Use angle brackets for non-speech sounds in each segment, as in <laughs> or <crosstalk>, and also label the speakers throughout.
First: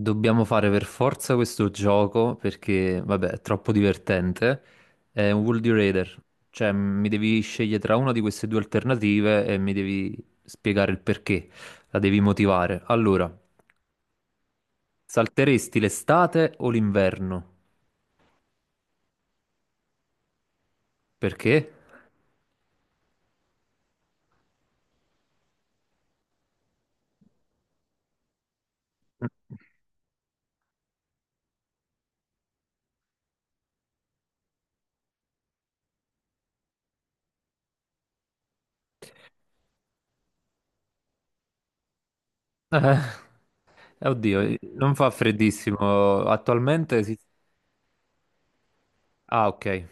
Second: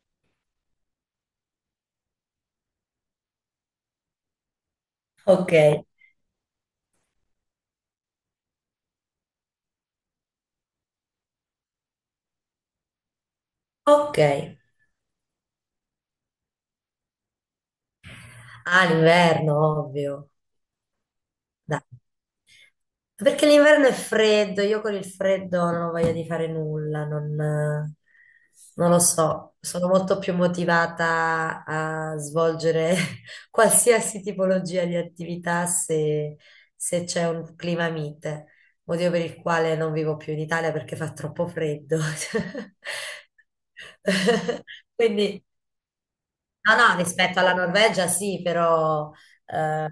Speaker 1: Dobbiamo fare per forza questo gioco perché, vabbè, è troppo divertente. È un
Speaker 2: Ok,
Speaker 1: Would You Rather, cioè mi devi scegliere tra una di queste due alternative e mi devi spiegare il perché, la devi motivare. Allora,
Speaker 2: ok.
Speaker 1: salteresti l'estate o l'inverno?
Speaker 2: Ah, l'inverno, ovvio.
Speaker 1: Perché?
Speaker 2: Dai. Perché l'inverno è freddo, io con il freddo non ho voglia di fare nulla, non lo so, sono molto più motivata a svolgere <laughs> qualsiasi tipologia di attività se c'è un clima mite, motivo per il quale non vivo più in Italia perché fa troppo freddo. <laughs>
Speaker 1: Oddio,
Speaker 2: <laughs>
Speaker 1: non fa
Speaker 2: Quindi
Speaker 1: freddissimo
Speaker 2: no, no,
Speaker 1: attualmente.
Speaker 2: rispetto alla Norvegia sì, però
Speaker 1: Ah, ok.
Speaker 2: eh,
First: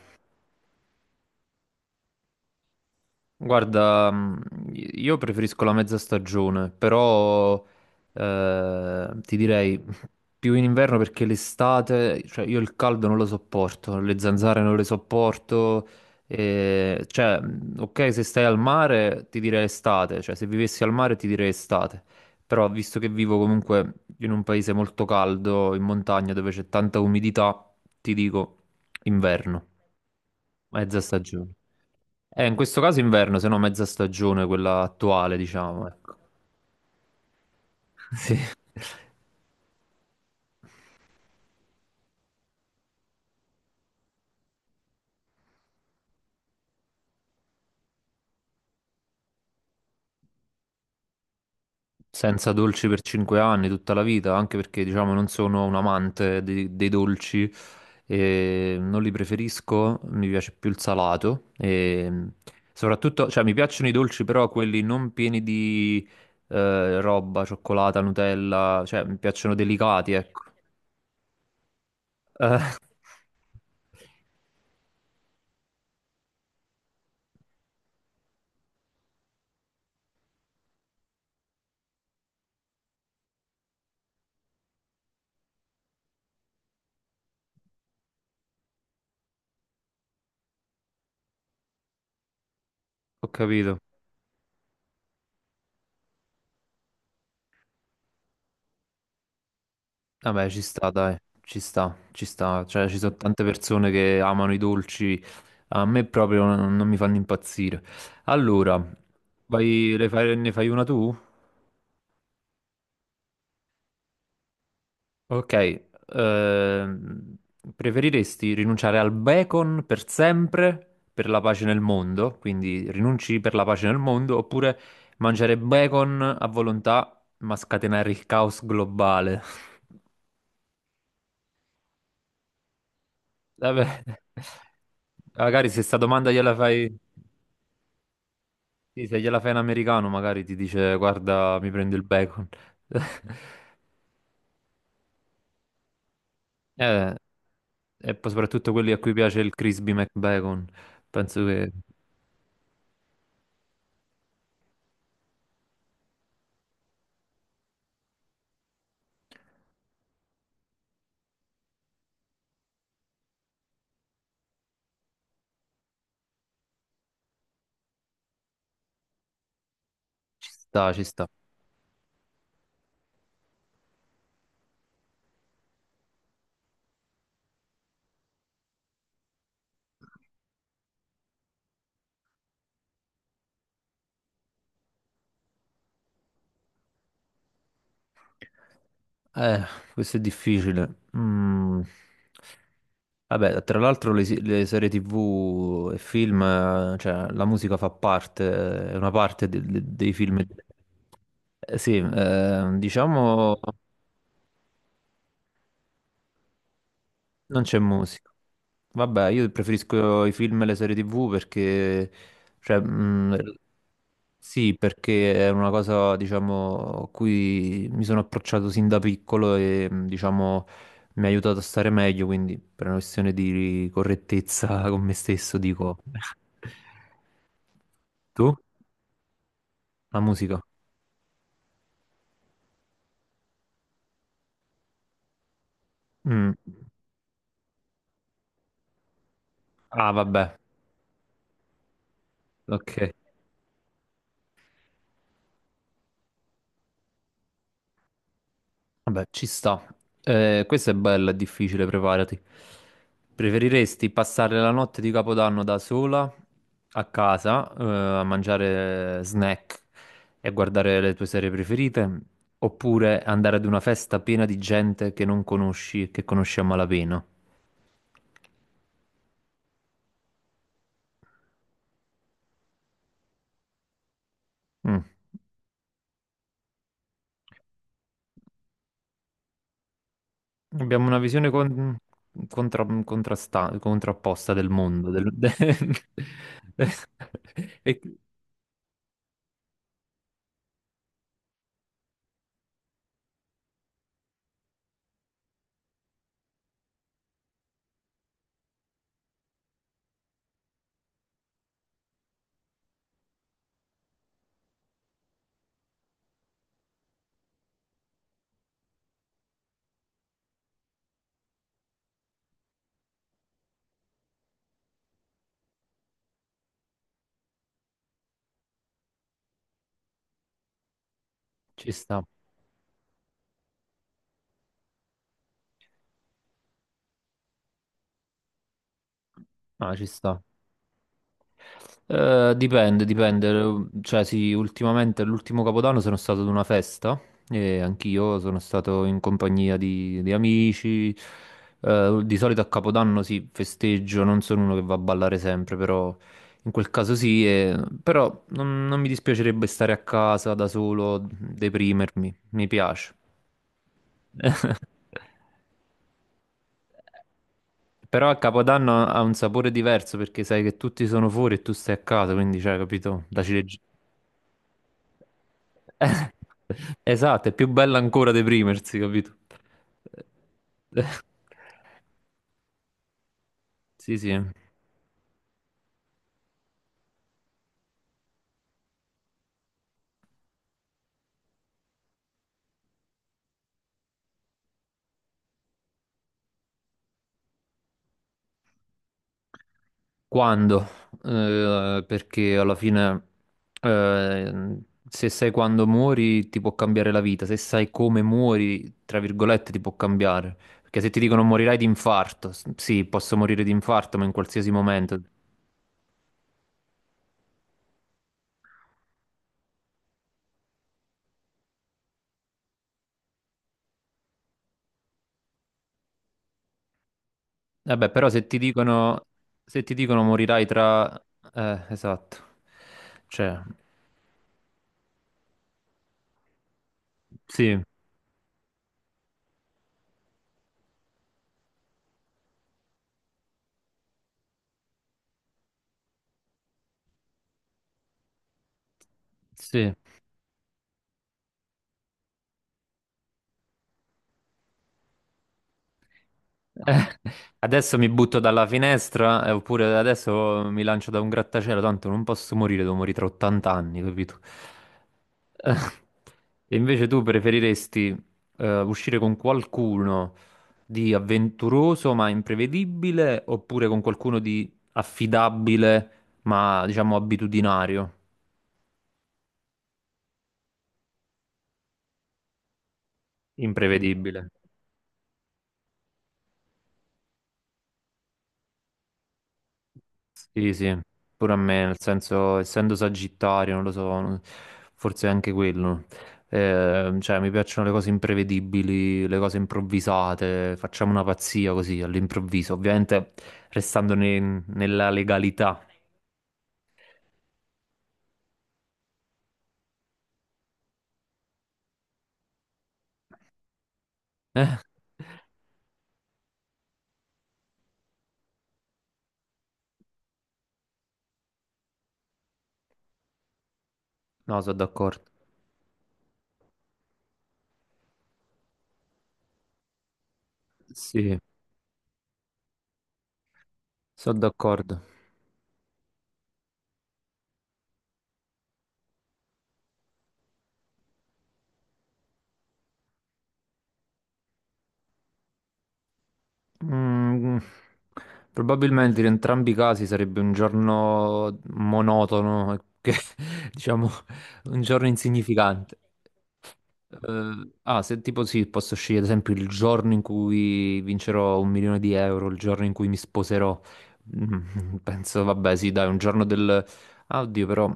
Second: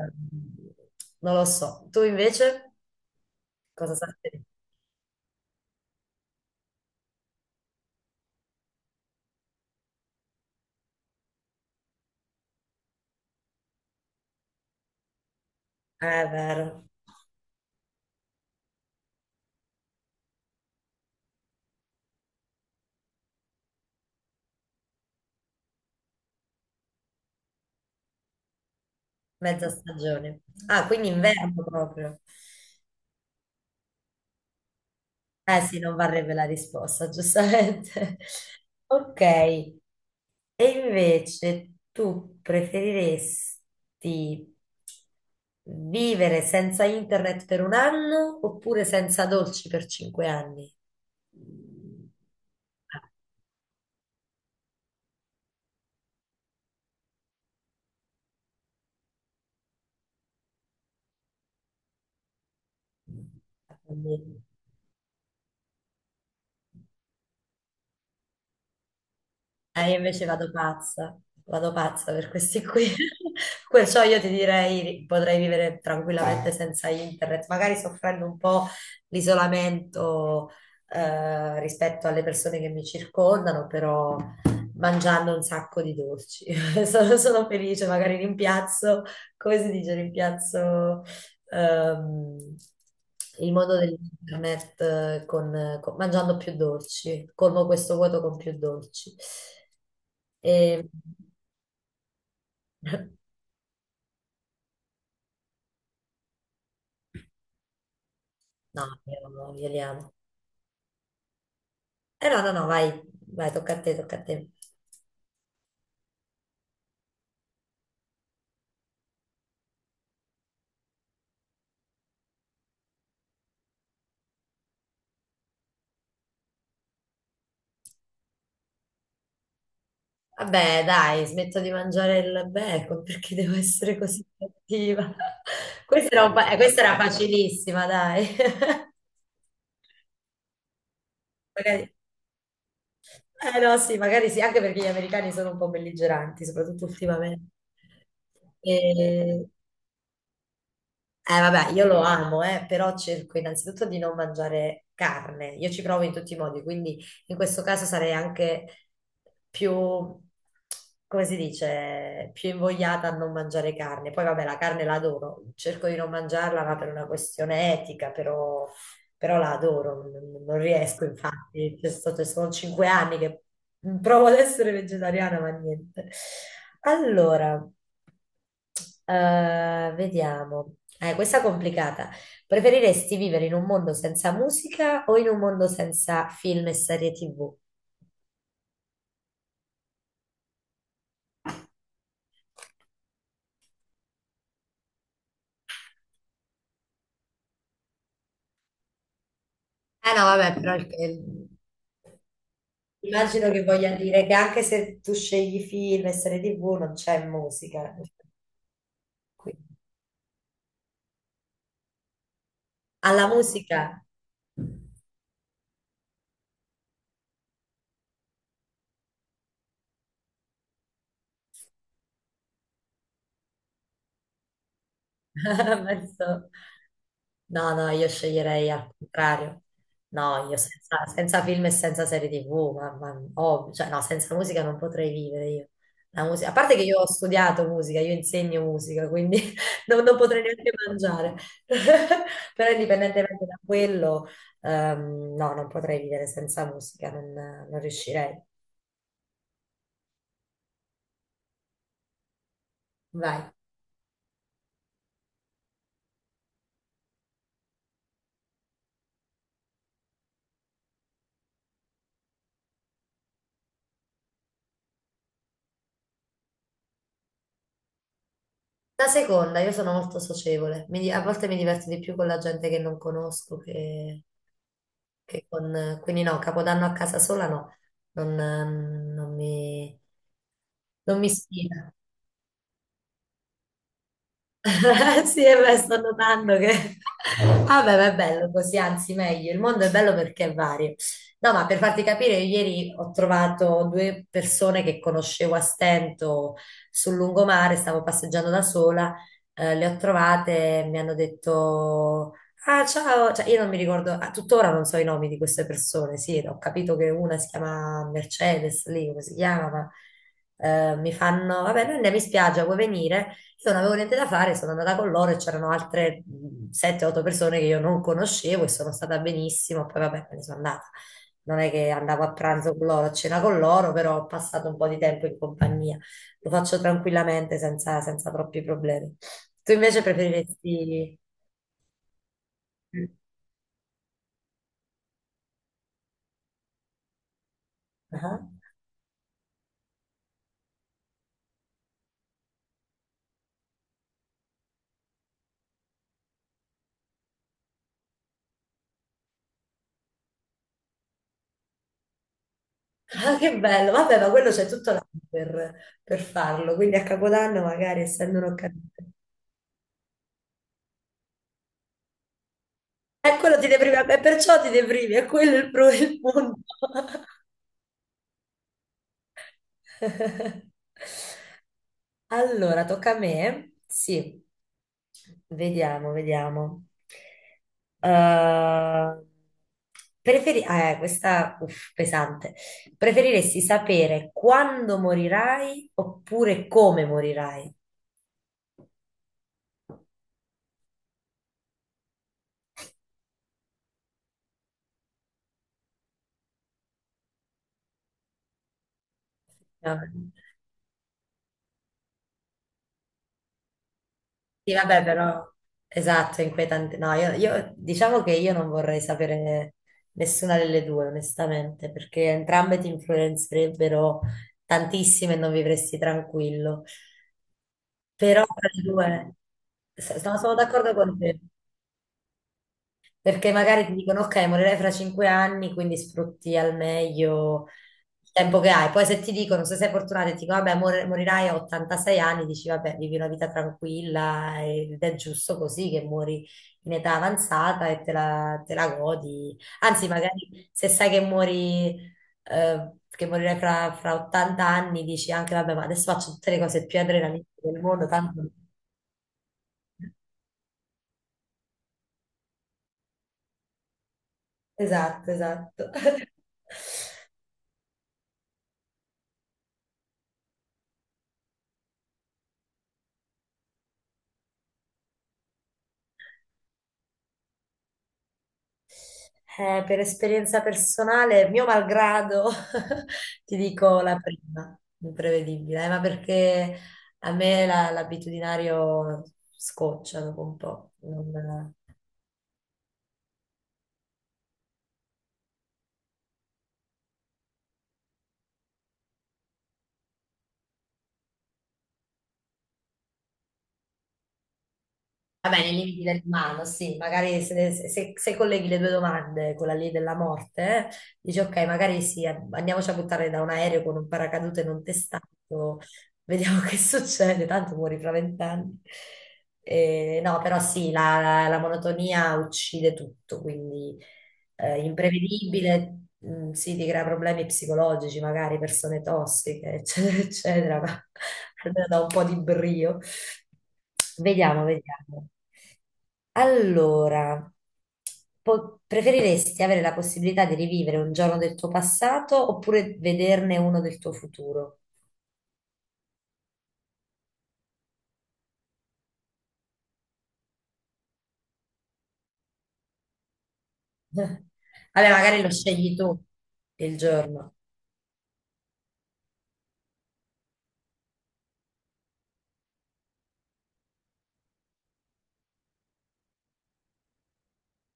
Speaker 2: non lo so. Tu invece cosa
Speaker 1: Guarda,
Speaker 2: sai?
Speaker 1: io preferisco la mezza stagione, però ti direi più in inverno perché l'estate, cioè io il caldo non lo sopporto, le zanzare non le sopporto,
Speaker 2: È vero,
Speaker 1: cioè ok se stai al mare ti direi estate, cioè se vivessi al mare ti direi estate, però visto che vivo comunque in un paese molto caldo, in montagna dove c'è tanta umidità, ti dico inverno,
Speaker 2: mezza stagione. Ah,
Speaker 1: mezza
Speaker 2: quindi inverno
Speaker 1: stagione.
Speaker 2: proprio.
Speaker 1: In questo caso inverno, se no mezza stagione, quella attuale,
Speaker 2: Eh sì,
Speaker 1: diciamo,
Speaker 2: non
Speaker 1: ecco.
Speaker 2: varrebbe la risposta,
Speaker 1: <laughs>
Speaker 2: giustamente. <laughs>
Speaker 1: Sì.
Speaker 2: Ok, e invece tu preferiresti vivere senza internet per un anno oppure senza dolci per 5 anni?
Speaker 1: Senza dolci per 5 anni, tutta la vita, anche perché, diciamo, non sono un amante dei dolci, e non li preferisco, mi piace più il salato, e soprattutto, cioè, mi piacciono i dolci,
Speaker 2: Quindi-
Speaker 1: però quelli non pieni di roba, cioccolata, Nutella, cioè, mi piacciono
Speaker 2: io
Speaker 1: delicati,
Speaker 2: invece
Speaker 1: ecco.
Speaker 2: vado pazza per questi
Speaker 1: Eh, <laughs>
Speaker 2: qui. <laughs> Perciò io ti direi potrei vivere tranquillamente senza internet, magari soffrendo un po' l'isolamento rispetto alle persone che mi circondano, però mangiando un sacco di dolci. <laughs> Sono felice, magari rimpiazzo, come si dice, rimpiazzo ehm,
Speaker 1: Ho
Speaker 2: il
Speaker 1: capito.
Speaker 2: mondo dell'internet mangiando più dolci, colmo questo vuoto con più dolci.
Speaker 1: Vabbè,
Speaker 2: E...
Speaker 1: ci sta, dai, ci sta, ci sta. Cioè, ci sono
Speaker 2: <laughs>
Speaker 1: tante persone che amano i dolci, a me proprio non mi fanno impazzire. Allora,
Speaker 2: No, io, no, io li amo.
Speaker 1: ne fai una tu?
Speaker 2: Eh no, no, no, vai, vai, tocca a te, tocca a te.
Speaker 1: Ok, ehm, preferiresti rinunciare al bacon per sempre per la pace nel mondo? Quindi rinunci per la pace nel mondo, oppure mangiare bacon a volontà ma scatenare il caos globale? <laughs>
Speaker 2: Vabbè, dai, smetto di mangiare il bacon <laughs> perché devo essere
Speaker 1: Vabbè,
Speaker 2: così cattiva.
Speaker 1: magari se
Speaker 2: <laughs>
Speaker 1: sta
Speaker 2: Questa era,
Speaker 1: domanda gliela
Speaker 2: questa
Speaker 1: fai.
Speaker 2: era facilissima, dai.
Speaker 1: Sì, se gliela fai in americano magari ti dice
Speaker 2: <laughs>
Speaker 1: guarda mi
Speaker 2: Magari-
Speaker 1: prendo il bacon. <laughs>
Speaker 2: Eh no, sì, magari sì, anche perché gli americani sono un po' belligeranti, soprattutto
Speaker 1: Eh,
Speaker 2: ultimamente.
Speaker 1: e poi soprattutto quelli a cui piace
Speaker 2: E-
Speaker 1: il crispy McBacon, penso che
Speaker 2: Vabbè, io lo amo, però cerco innanzitutto di non mangiare carne. Io ci provo in tutti i modi, quindi in questo caso sarei anche più, come si dice, più invogliata a non mangiare carne. Poi vabbè, la carne la adoro, cerco di non mangiarla, ma per una questione etica, però la adoro, non,
Speaker 1: ci
Speaker 2: non
Speaker 1: sta, ci
Speaker 2: riesco,
Speaker 1: sta.
Speaker 2: infatti. Sono 5 anni che provo ad essere vegetariana, ma niente. Allora, vediamo. Questa è complicata. Preferiresti vivere in un mondo senza musica o in un mondo senza film e serie TV?
Speaker 1: Eh, Questo è difficile. Mm. Vabbè, tra l'altro le serie TV e film, cioè la musica fa parte, è una parte dei
Speaker 2: Eh no,
Speaker 1: film.
Speaker 2: vabbè, però
Speaker 1: Sì,
Speaker 2: immagino
Speaker 1: diciamo
Speaker 2: che voglia dire che anche se tu scegli film e serie TV non c'è
Speaker 1: non c'è
Speaker 2: musica.
Speaker 1: musica. Vabbè, io
Speaker 2: Qui.
Speaker 1: preferisco i film e le serie TV perché, cioè,
Speaker 2: Alla musica.
Speaker 1: sì, perché è una cosa, diciamo, a cui mi sono approcciato sin da piccolo e, diciamo, mi ha aiutato a stare meglio, quindi per una questione di correttezza <laughs> con me stesso
Speaker 2: <laughs>
Speaker 1: dico. <laughs>
Speaker 2: Penso. No, no, io
Speaker 1: Tu?
Speaker 2: sceglierei al contrario.
Speaker 1: La
Speaker 2: No, io
Speaker 1: musica?
Speaker 2: senza film e senza serie TV, oh, cioè, no, senza musica non potrei vivere io. La musica, a
Speaker 1: Mm.
Speaker 2: parte che io ho studiato musica, io insegno musica, quindi <laughs> non,
Speaker 1: Ah,
Speaker 2: non potrei
Speaker 1: vabbè,
Speaker 2: neanche mangiare. <laughs> Però
Speaker 1: ok.
Speaker 2: indipendentemente da quello, no, non potrei vivere senza musica, non riuscirei.
Speaker 1: Vabbè, ci sta. Questa è bella, è difficile, preparati.
Speaker 2: Vai.
Speaker 1: Preferiresti passare la notte di Capodanno da sola a casa, a mangiare snack e guardare le tue serie preferite, oppure andare ad una festa piena di gente che non conosci e che conosci a malapena?
Speaker 2: La seconda, io sono molto socievole, a volte mi diverto di più con la gente che non conosco che...
Speaker 1: Mm.
Speaker 2: quindi no, Capodanno a casa sola no, non, ehm, non mi,
Speaker 1: Abbiamo una
Speaker 2: non mi
Speaker 1: visione
Speaker 2: ispira.
Speaker 1: contrapposta del mondo.
Speaker 2: <laughs> Sì, e beh, sto notando che...
Speaker 1: <laughs>
Speaker 2: <laughs>
Speaker 1: E
Speaker 2: Vabbè, ma è bello così, anzi meglio. Il mondo è bello perché è vario. No, ma per farti capire, io ieri ho trovato due persone che conoscevo a stento sul lungomare, stavo passeggiando da sola, le ho trovate, e mi hanno detto... Ah, ciao, cioè, io non mi ricordo, a tuttora non so i nomi di queste persone, sì, ho capito che una si chiama Mercedes, lì come si chiama, ma mi fanno, vabbè, noi andiamo in spiaggia, vuoi venire? Io non avevo niente da fare, sono andata con loro e c'erano altre 7-8 persone che io non conoscevo e sono stata benissimo. Poi vabbè, me ne sono andata. Non è che
Speaker 1: ci sta,
Speaker 2: andavo a pranzo con loro, a cena con loro, però ho passato un po' di tempo in compagnia. Lo faccio tranquillamente, senza troppi problemi. Tu
Speaker 1: ah,
Speaker 2: invece
Speaker 1: ci sta.
Speaker 2: preferiresti...
Speaker 1: Dipende, dipende. Cioè, sì, ultimamente, l'ultimo Capodanno sono stato ad una festa e anch'io
Speaker 2: Ah,
Speaker 1: sono stato in compagnia di amici. Di solito a Capodanno sì, festeggio, non sono uno che va a ballare sempre, però in quel caso sì. Però non mi dispiacerebbe stare a casa da solo, deprimermi, mi piace.
Speaker 2: ah, che bello! Vabbè, ma quello c'è tutto l'anno
Speaker 1: <laughs>
Speaker 2: per farlo, quindi a Capodanno magari
Speaker 1: Però a
Speaker 2: essendo un'occasione...
Speaker 1: Capodanno ha un sapore diverso perché sai che tutti sono fuori e tu stai a casa, quindi, cioè, capito?
Speaker 2: E
Speaker 1: La
Speaker 2: quello ti deprime, e perciò ti deprimi, è quello
Speaker 1: <laughs>
Speaker 2: il
Speaker 1: Eh,
Speaker 2: punto. <laughs>
Speaker 1: esatto, è più bella ancora deprimersi, capito? Eh,
Speaker 2: <laughs> Allora, tocca a me?
Speaker 1: Sì, sì.
Speaker 2: Sì, vediamo, vediamo. Eh, questa, uff, pesante. Preferiresti sapere quando morirai oppure come morirai?
Speaker 1: Quando? Perché alla fine, eh, se sai quando muori, ti può cambiare la vita. Se sai come muori, tra virgolette, ti può
Speaker 2: No,
Speaker 1: cambiare. Perché se ti dicono morirai di infarto, sì, posso morire di infarto, ma in qualsiasi
Speaker 2: sì, vabbè,
Speaker 1: momento.
Speaker 2: però esatto, è inquietante. No, diciamo che io non vorrei sapere nessuna delle due, onestamente, perché entrambe ti influenzerebbero tantissime e non vivresti tranquillo.
Speaker 1: Vabbè, però
Speaker 2: Però
Speaker 1: se ti
Speaker 2: tra le
Speaker 1: dicono,
Speaker 2: due,
Speaker 1: se ti dicono
Speaker 2: no, sono
Speaker 1: morirai
Speaker 2: d'accordo
Speaker 1: tra.
Speaker 2: con te.
Speaker 1: Esatto.
Speaker 2: Perché
Speaker 1: Cioè,
Speaker 2: magari ti dicono, ok, morirai fra 5 anni, quindi sfrutti al meglio
Speaker 1: sì.
Speaker 2: il tempo che hai. Poi se ti dicono, se sei fortunato e ti dicono, vabbè, morirai a 86 anni, dici, vabbè, vivi una vita tranquilla ed è giusto così che muori in età avanzata e te la godi.
Speaker 1: Sì.
Speaker 2: Anzi, magari se sai che muori, che morirai fra 80 anni, dici anche, vabbè, ma adesso faccio tutte le cose più
Speaker 1: Eh,
Speaker 2: adrenaliniche del
Speaker 1: Adesso
Speaker 2: mondo,
Speaker 1: mi butto
Speaker 2: tanto...
Speaker 1: dalla finestra, oppure adesso mi lancio da un grattacielo, tanto non posso morire, devo morire tra 80 anni, capito? <laughs>
Speaker 2: Esatto,
Speaker 1: Eh,
Speaker 2: esatto.
Speaker 1: E
Speaker 2: <laughs>
Speaker 1: invece tu preferiresti uscire con qualcuno di avventuroso ma imprevedibile, oppure con qualcuno di affidabile ma diciamo abitudinario,
Speaker 2: Per esperienza personale, mio malgrado, <laughs> ti dico la
Speaker 1: imprevedibile?
Speaker 2: prima, imprevedibile, ma perché a me l'abitudinario scoccia dopo un
Speaker 1: Sì,
Speaker 2: po'.
Speaker 1: sì, pure a me, nel senso, essendo sagittario, non lo so, forse è anche quello. Cioè, mi piacciono le cose imprevedibili, le cose improvvisate, facciamo una pazzia così all'improvviso, ovviamente restando nella
Speaker 2: Va bene, i
Speaker 1: legalità.
Speaker 2: limiti dell'umano, sì, magari se colleghi le due domande, quella lì della morte, eh, dici ok, magari sì, andiamoci a buttare da un aereo con un paracadute
Speaker 1: Eh?
Speaker 2: non testato, vediamo <laughs> che succede, tanto muori fra 20 anni. No, però sì, la monotonia uccide tutto, quindi
Speaker 1: No, sono d'accordo.
Speaker 2: imprevedibile, sì, ti crea problemi psicologici, magari persone tossiche, <laughs> eccetera, eccetera, ma
Speaker 1: Sì,
Speaker 2: <laughs> almeno da un po' di brio.
Speaker 1: sono
Speaker 2: Vediamo,
Speaker 1: d'accordo.
Speaker 2: vediamo. Allora, preferiresti avere la possibilità di rivivere un giorno del tuo passato oppure vederne uno del tuo futuro?
Speaker 1: Mm, Probabilmente in entrambi i casi sarebbe un giorno monotono, che, <laughs> diciamo,
Speaker 2: <laughs>
Speaker 1: un giorno
Speaker 2: Vabbè, magari lo scegli
Speaker 1: insignificante.
Speaker 2: tu il giorno.
Speaker 1: Ah, se tipo sì, posso scegliere ad esempio il giorno in cui vincerò 1 milione di euro, il giorno in cui mi sposerò. <laughs> Penso, vabbè, sì, dai, un giorno del. Ah, oddio, però,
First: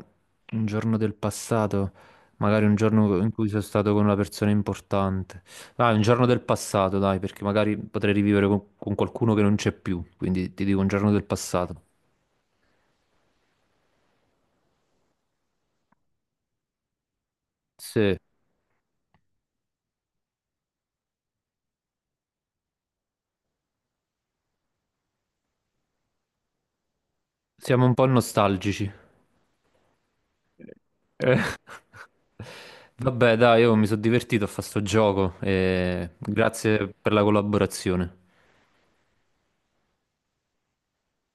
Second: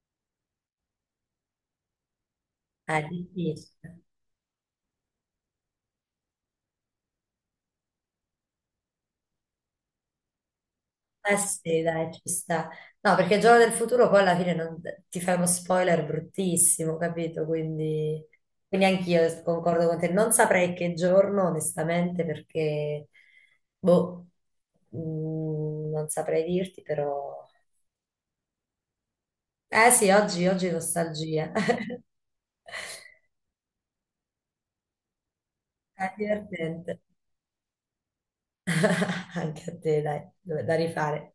Speaker 1: un giorno del passato, magari un
Speaker 2: Ah, è
Speaker 1: giorno in cui sono stato
Speaker 2: difficile.
Speaker 1: con una persona importante. Dai, un giorno del passato, dai, perché magari potrei rivivere con, qualcuno che non c'è più, quindi ti dico un giorno del
Speaker 2: Eh
Speaker 1: passato.
Speaker 2: sì, dai, ci sta. No, perché giorno del futuro poi alla fine ti fai uno spoiler bruttissimo, capito?
Speaker 1: Sì,
Speaker 2: Quindi, anch'io concordo con te. Non saprei che giorno, onestamente, perché, boh, non saprei dirti, però...
Speaker 1: siamo un po' nostalgici.
Speaker 2: Eh sì, oggi, oggi
Speaker 1: Eh,
Speaker 2: nostalgia. <laughs>
Speaker 1: Vabbè, dai, io mi sono divertito a fare sto gioco
Speaker 2: È
Speaker 1: e grazie
Speaker 2: divertente.
Speaker 1: per la collaborazione.
Speaker 2: <laughs> Anche a te, dai, da rifare.